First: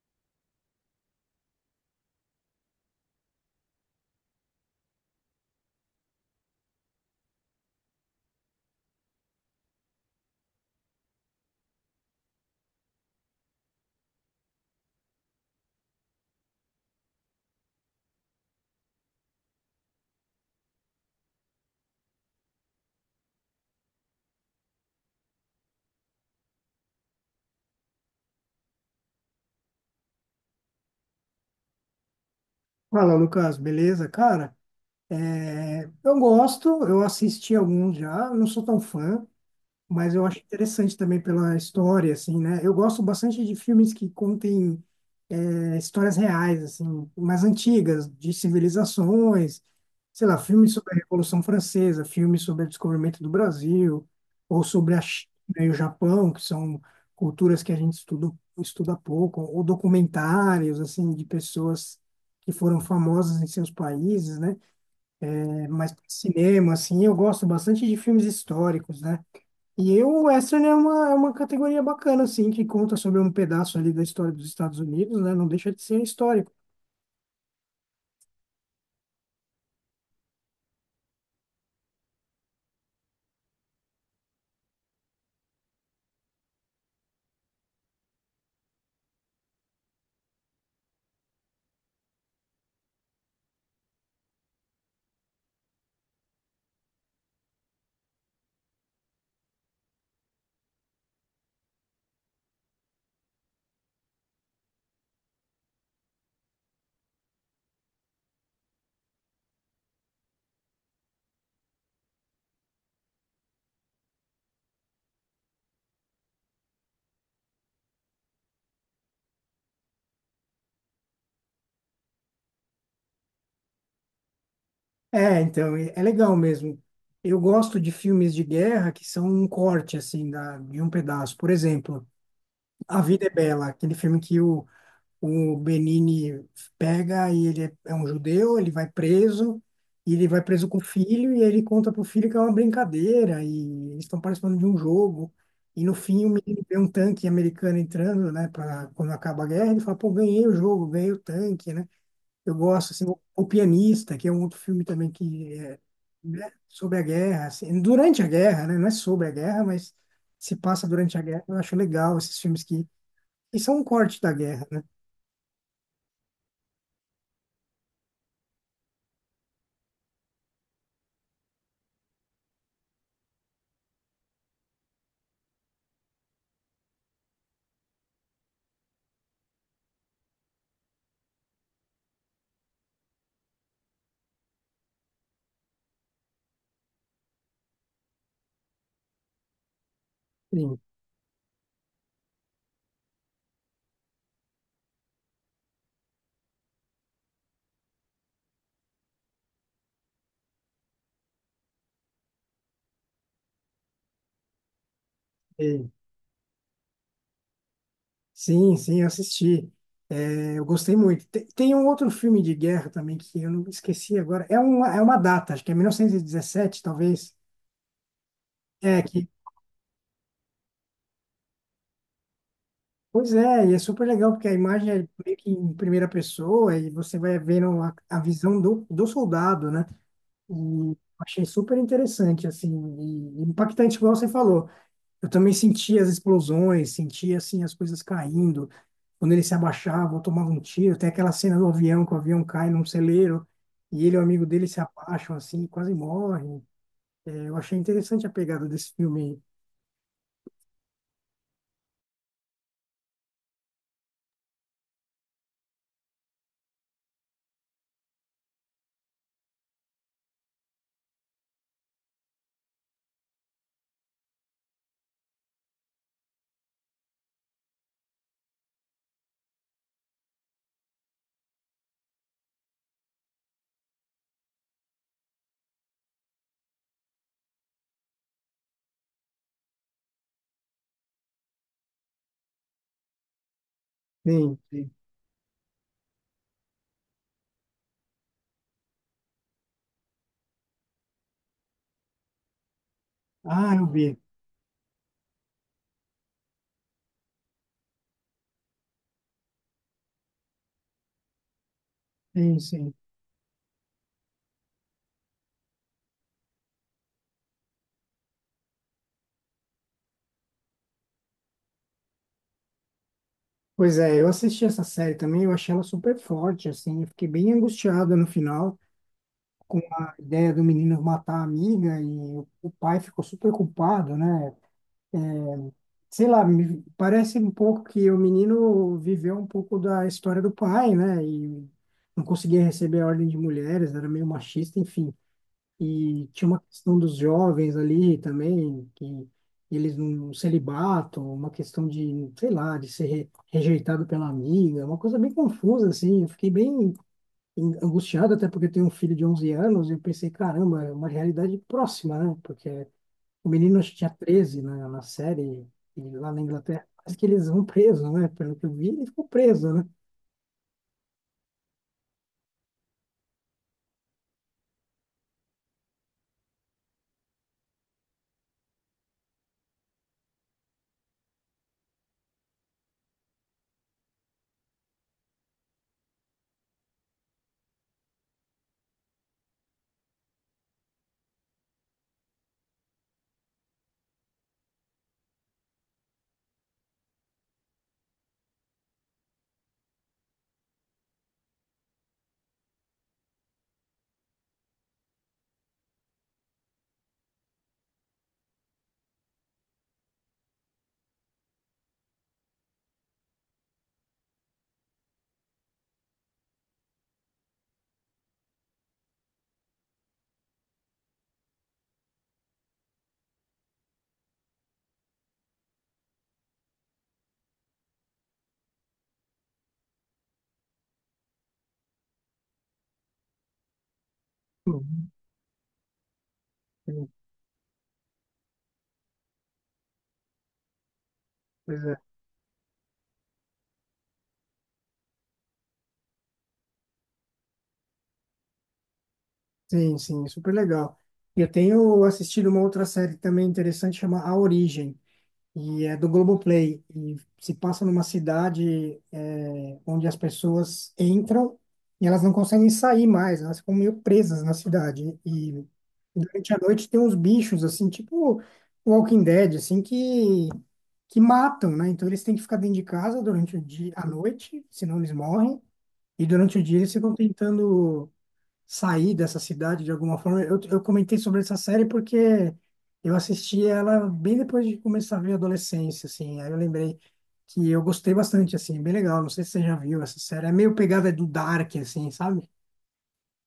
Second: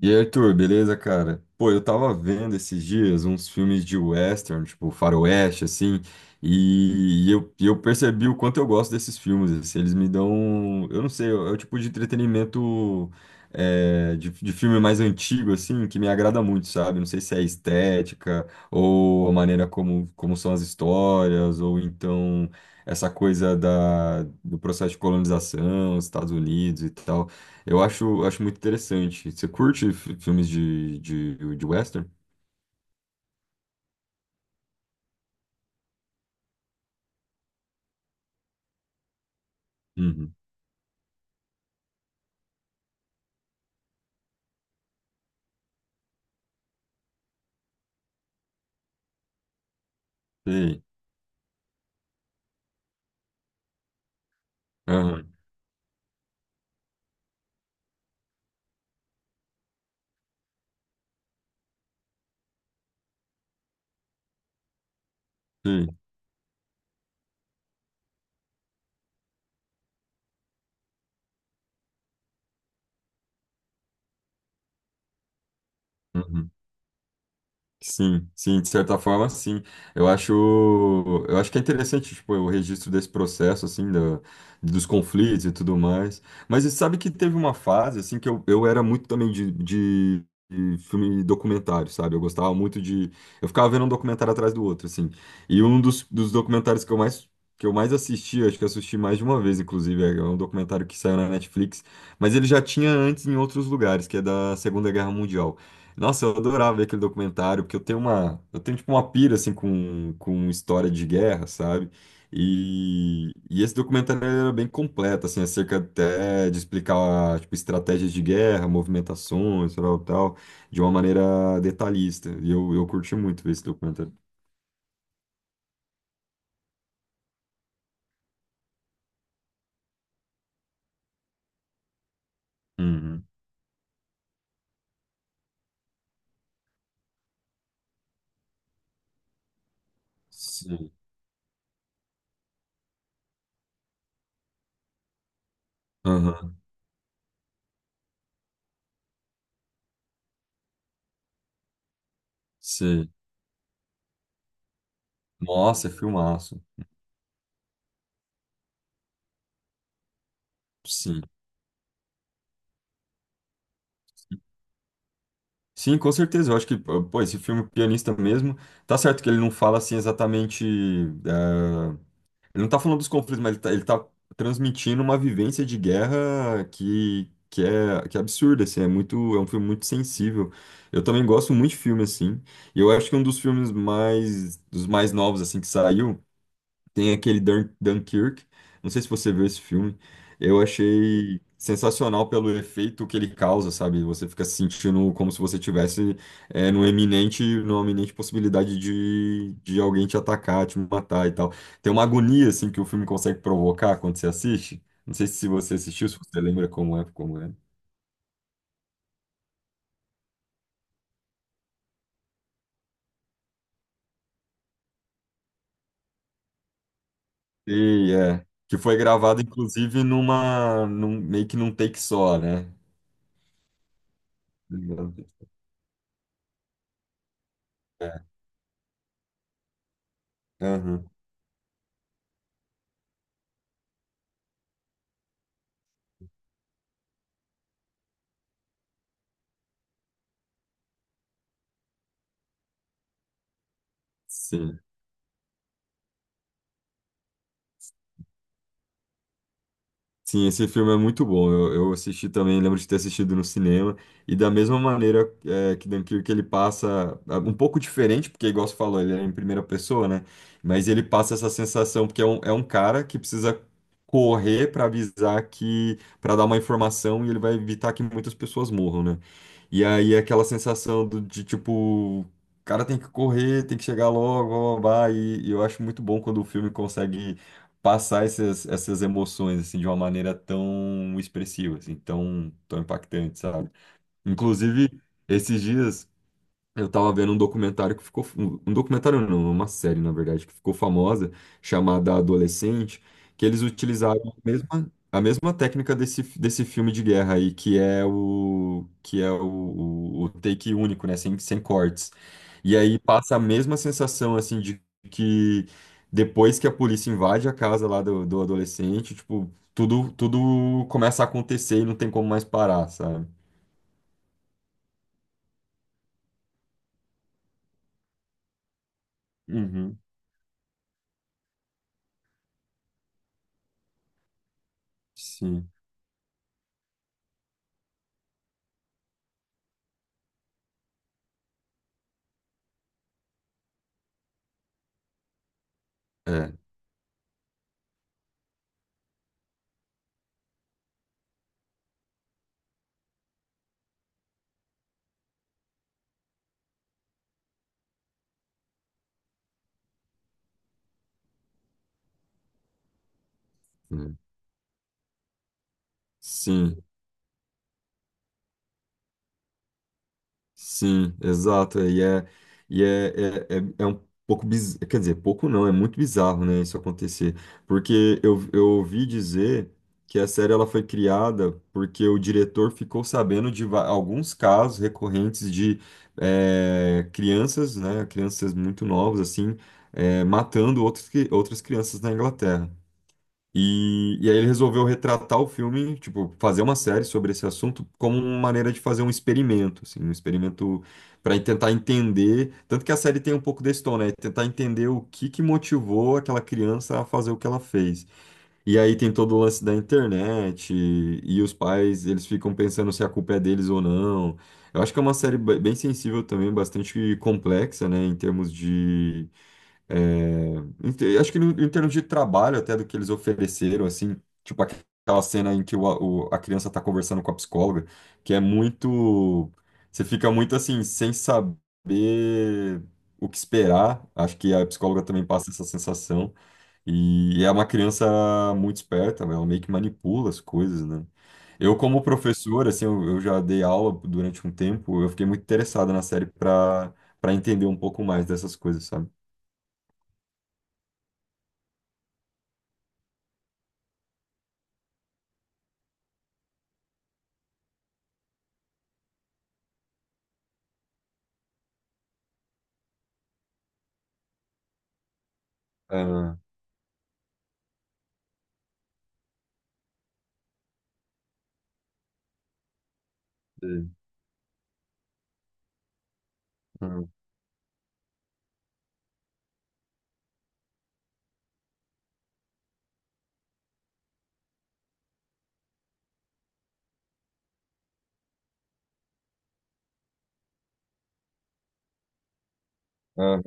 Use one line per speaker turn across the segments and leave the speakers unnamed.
E aí, Arthur, beleza, cara? Pô, eu tava vendo esses dias uns filmes de western, tipo faroeste, assim, e eu percebi o quanto eu gosto desses filmes, assim, eles me dão, eu não sei, é o tipo de entretenimento de filme mais antigo, assim, que me agrada muito, sabe? Não sei se é a estética, ou a maneira como são as histórias, ou então essa coisa do processo de colonização, Estados Unidos e tal. Acho muito interessante. Você curte filmes de western?
Fala, Lucas, beleza? Cara, eu gosto, eu assisti alguns já, não sou tão fã, mas eu
Uhum.
acho interessante também pela história, assim, né? Eu gosto bastante de filmes que contem histórias reais, assim, mais antigas, de civilizações, sei lá, filmes
Sei.
sobre a Revolução Francesa, filmes sobre o descobrimento do Brasil, ou sobre a China
Aham.
e o Japão, que são culturas que a gente estuda, estuda pouco, ou documentários, assim, de pessoas que foram famosas em seus países, né? É, mas
Sei.
cinema, assim, eu gosto bastante de filmes históricos, né? E eu, o Western é uma categoria bacana, assim, que conta sobre um pedaço ali da história dos Estados Unidos, né? Não deixa de ser
Uhum.
histórico.
Sim, sim, de certa forma, sim. Eu acho, eu acho que é interessante, tipo, o registro desse processo, assim, da dos conflitos e tudo mais. Mas você sabe que teve uma fase, assim, que eu era muito também de filme documentário, sabe? Eu gostava muito de... Eu ficava vendo um documentário atrás do outro, assim. E um dos documentários que eu mais assisti, acho que eu assisti mais de uma vez, inclusive, é um documentário que saiu na Netflix, mas ele já tinha antes em outros lugares, que é da Segunda Guerra Mundial. Nossa, eu adorava ver aquele documentário, porque eu tenho tipo uma pira assim com história de guerra, sabe? E esse documentário ele era bem completo, assim, acerca até de explicar tipo estratégias de guerra, movimentações, tal, tal, de uma maneira detalhista. E eu curti muito ver esse documentário.
É, então, é legal mesmo. Eu gosto de filmes de guerra que são um corte, assim, da, de um pedaço. Por exemplo, A Vida
Uhum.
é Bela, aquele filme que o Benini pega e ele é um judeu, ele vai preso, e ele vai preso com o
Sim.
filho, e ele conta pro filho que é uma brincadeira, e eles estão participando de um jogo. E no fim o
Aham.
menino vê um tanque americano entrando, né, para quando acaba a guerra, ele fala, pô, ganhei o jogo, ganhei o tanque, né? Eu gosto, assim,
Sim.
o Pianista, que é um outro filme também que é,
Nossa, é
né,
filmaço.
sobre a guerra, assim, durante a guerra, né? Não é sobre a guerra, mas se passa durante a
Sim.
guerra. Eu acho legal esses filmes que são um corte da guerra, né?
Sim, com certeza. Eu acho que, ah, pô, esse filme Pianista mesmo, tá certo que ele não fala assim exatamente. eh, Ele não tá falando dos conflitos, mas ele tá transmitindo uma vivência de guerra que é absurda, assim, é muito, é um filme muito sensível. Eu também gosto muito de filme, assim. E eu acho que um dos mais novos, assim, que saiu. Tem aquele Dunkirk. Não sei se você viu esse filme. Eu achei sensacional pelo efeito que ele causa, sabe? Você fica se sentindo como se você tivesse numa eminente possibilidade de alguém te atacar, te matar e tal. Tem uma agonia assim que o filme consegue provocar quando você assiste. Não sei se você
Sim.
assistiu, se você lembra como é.
Sim, sim, eu assisti. É, eu gostei muito. Tem, tem um outro filme de guerra também que eu não esqueci agora. É uma data, acho que é 1917, talvez.
E é que foi
É que,
gravado inclusive num, meio que num take só, né?
pois é, e é super legal porque a imagem é meio que em primeira pessoa e você vai vendo a
É,
visão do, do soldado, né? E eu
aham,
achei super interessante, assim, e impactante, igual você falou. Eu também sentia as explosões, sentia assim as coisas caindo. Quando ele se abaixava, eu tomava um tiro. Tem aquela cena do avião, que o avião cai num celeiro e ele e o amigo dele se
sim.
abaixam assim, quase morrem. É, eu achei interessante a pegada desse filme. Aí.
Sim, esse filme é muito bom. Eu assisti também, lembro de ter assistido no cinema. E da mesma maneira é, que Dunkirk, ele passa ah, um pouco diferente, porque, igual você falou, ele é em primeira pessoa, né? Mas ele passa essa sensação, porque é um cara que precisa correr para avisar que, para dar uma informação e ele vai evitar que muitas pessoas morram, né? E aí é aquela sensação do, de tipo, o cara tem que correr, tem que chegar logo, blá, blá, blá, e eu acho muito bom quando o filme consegue passar essas emoções assim de uma maneira tão expressiva, assim, tão impactante, sabe?
Sim,
Inclusive,
sim.
esses dias. Eu tava vendo um documentário que ficou. Um documentário não, uma série, na verdade, que ficou famosa, chamada Adolescente, que eles
Ah, eu vi.
utilizaram a mesma técnica desse filme de guerra aí, que é o take único, né? Sem cortes.
Sim,
E
sim.
aí passa a mesma sensação, assim, de que depois que a polícia invade a casa lá do adolescente, tipo, tudo começa a acontecer e não tem como mais parar, sabe?
Pois é, eu assisti essa série também, eu achei ela super forte, assim, eu fiquei bem angustiada no final com
Uhum.
a ideia do menino matar a amiga e o pai ficou super culpado, né? É,
Sim.
sei lá, me parece um pouco que o menino viveu um pouco da história do pai, né? E não conseguia receber a ordem de mulheres, era meio machista, enfim. E tinha
É.
uma questão dos jovens ali também, que eles não celibato, uma questão de, sei lá, de ser rejeitado pela amiga, uma coisa bem confusa, assim. Eu fiquei bem angustiado, até porque eu tenho um filho de 11 anos, e eu pensei, caramba, é uma realidade próxima, né? Porque o menino acho que tinha
É.
13 na, na série, e lá na
Sim.
Inglaterra, parece que eles vão preso, né? Pelo que eu vi, ele ficou preso, né?
Sim, exato. É um pouco bizarro. Quer dizer, pouco não, é muito bizarro, né, isso acontecer. Porque eu ouvi dizer que a série ela foi criada porque o diretor ficou sabendo de alguns casos recorrentes de crianças, né, crianças muito novas, assim, matando outras crianças na Inglaterra. E aí ele resolveu retratar o filme, tipo, fazer uma série sobre esse assunto como uma maneira de fazer um experimento, assim, um experimento para tentar entender, tanto que a série tem um pouco desse tom, né? Tentar entender o que que motivou aquela criança a fazer o que ela fez. E aí tem todo o lance da internet e os pais, eles ficam pensando se a culpa é deles ou não. Eu acho que é uma série bem sensível também, bastante complexa, né, em termos é, acho que em termos de trabalho até do que eles ofereceram, assim, tipo aquela cena em que a criança tá conversando com a psicóloga, que é muito, você fica muito assim, sem saber o que esperar, acho que a psicóloga
Uhum.
também passa essa sensação,
Sim,
e é uma criança muito esperta, ela meio que manipula as coisas, né?
pois é.
Como professor, assim, eu já dei aula durante um tempo, eu fiquei muito interessado na série para para entender um pouco mais dessas coisas, sabe?
Sim, sim, super legal. Eu tenho assistido uma outra série também interessante, chama A Origem. E é do Globoplay. E se passa numa cidade é, onde as pessoas entram e elas não conseguem sair mais, elas ficam meio presas na cidade. E durante a noite tem uns bichos, assim, tipo Walking Dead, assim, que matam, né? Então eles têm que ficar dentro de casa durante o dia,
Sim.
a noite, senão eles morrem. E durante o dia eles
Hum.
ficam tentando sair dessa cidade de alguma forma. Eu comentei sobre essa série porque eu assisti ela bem depois de começar a ver a adolescência, assim. Aí eu lembrei que eu gostei bastante, assim, bem legal. Não sei se você já viu essa série. É meio pegada do Dark, assim, sabe?
Ah.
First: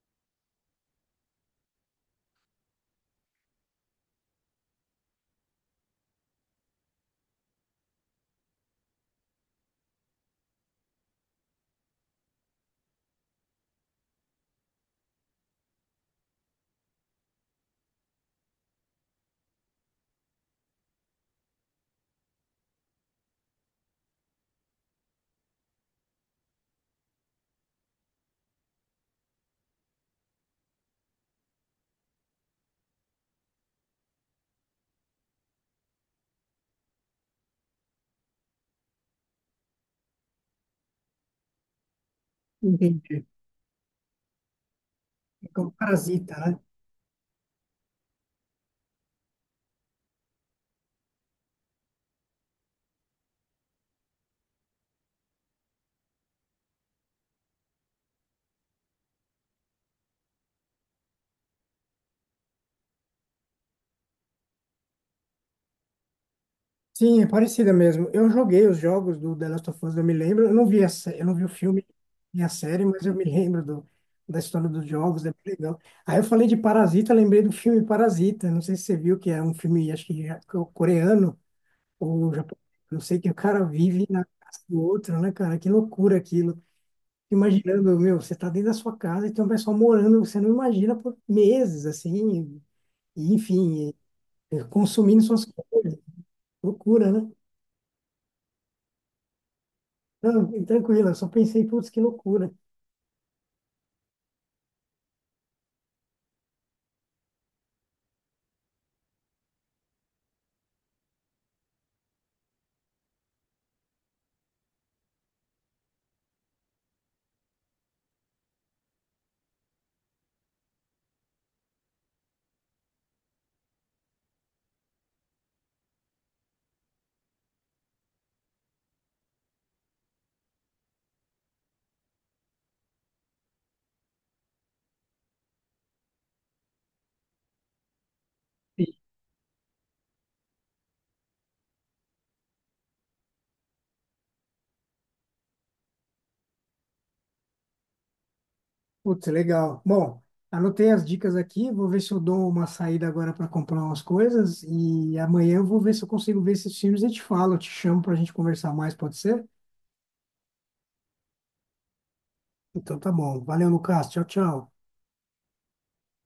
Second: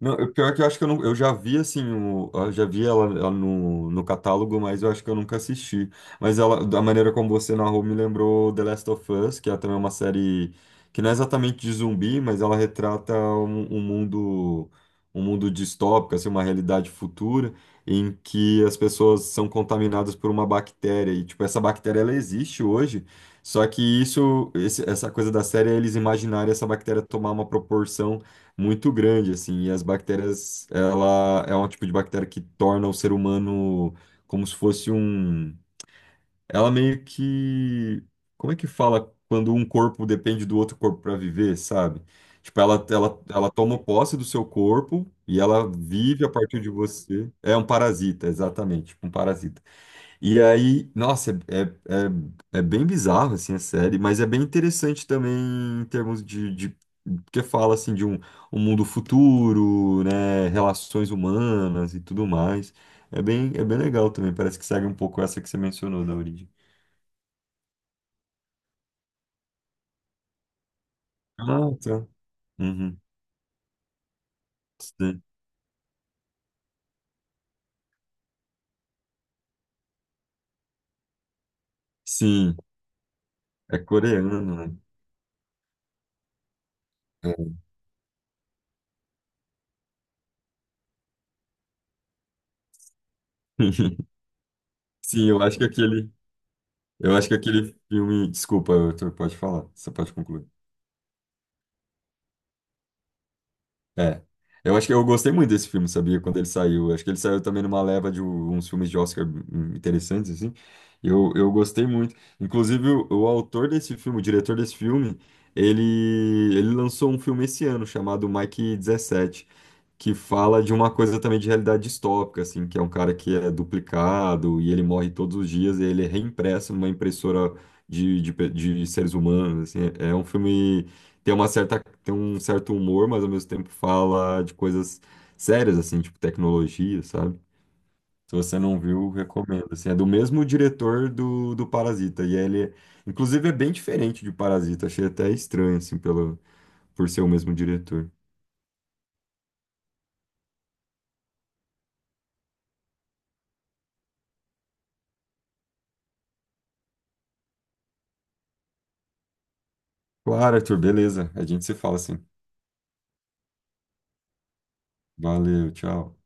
Não, eu- pior que eu acho que eu, não, eu já vi assim, o, eu já vi ela, ela no, no catálogo, mas eu acho que eu nunca assisti. Mas ela, da maneira como você narrou, me lembrou The Last of Us, que é também uma série que não é exatamente de zumbi, mas ela retrata um mundo distópico, assim, uma realidade futura em que as pessoas são contaminadas por uma bactéria e tipo essa bactéria ela existe hoje, só que essa coisa da série é eles imaginarem essa bactéria tomar uma proporção muito grande, assim, e as bactérias, ela é um tipo de bactéria que torna o ser humano como se fosse um, ela meio que, como é que fala quando um corpo depende do outro corpo para viver, sabe? Tipo, ela, ela,
Entendi.
ela toma posse do seu corpo e
É
ela
Como
vive a
Parasita, né?
partir de você. É um parasita, exatamente, tipo um parasita. E aí, nossa, é, é bem bizarro, assim, a série, mas é bem interessante também em termos de porque fala, assim, um mundo futuro, né, relações humanas e tudo mais. É bem legal também, parece que segue um pouco essa que você mencionou da origem.
Sim, é parecida mesmo. Eu joguei os jogos do The Last of Us, eu me lembro. Eu não vi a, eu não vi o
Ah,
filme
tá.
e a série,
Uhum.
mas eu me lembro do, da história dos
Sim.
jogos, é bem legal. Aí eu falei de Parasita, lembrei do filme Parasita. Não sei se você viu, que é um filme, acho que coreano ou
Sim,
japonês. Não sei que o cara
é
vive na
coreano,
casa
né?
do outro, né, cara? Que loucura aquilo.
É.
Imaginando, meu, você tá dentro da sua casa e tem um pessoal morando, você não imagina por meses, assim, e, enfim, e consumindo
Sim, eu
suas
acho que
coisas.
aquele,
Loucura,
eu acho
né?
que aquele filme, desculpa, Arthur, pode falar, você pode concluir.
Não, tranquilo, eu só pensei, putz, que loucura.
É. Eu acho que eu gostei muito desse filme, sabia? Quando ele saiu. Acho que ele saiu também numa leva de uns filmes de Oscar interessantes, assim. Eu gostei muito. Inclusive, o autor desse filme, o diretor desse filme, ele, ele lançou um filme esse ano chamado Mike 17, que fala de uma coisa também de realidade distópica, assim, que é um cara que é duplicado e ele morre todos os dias e ele é reimpresso numa impressora de seres humanos, assim. É um filme tem uma certa, tem um certo humor, mas ao mesmo tempo fala de coisas sérias, assim, tipo tecnologia, sabe? Se você não
E,
viu, recomendo. Assim, é do mesmo diretor do Parasita. E ele, inclusive, é bem diferente de Parasita. Achei até estranho, assim, pelo, por ser o mesmo diretor.
putz, legal. Bom, anotei as dicas aqui, vou ver se eu dou uma saída agora para comprar umas coisas e amanhã eu vou ver se eu consigo ver esses filmes e te falo, eu te chamo para a gente conversar mais, pode ser?
Claro, Arthur, beleza. A gente se fala assim.
Então tá bom. Valeu, Lucas. Tchau, tchau.
Valeu, tchau.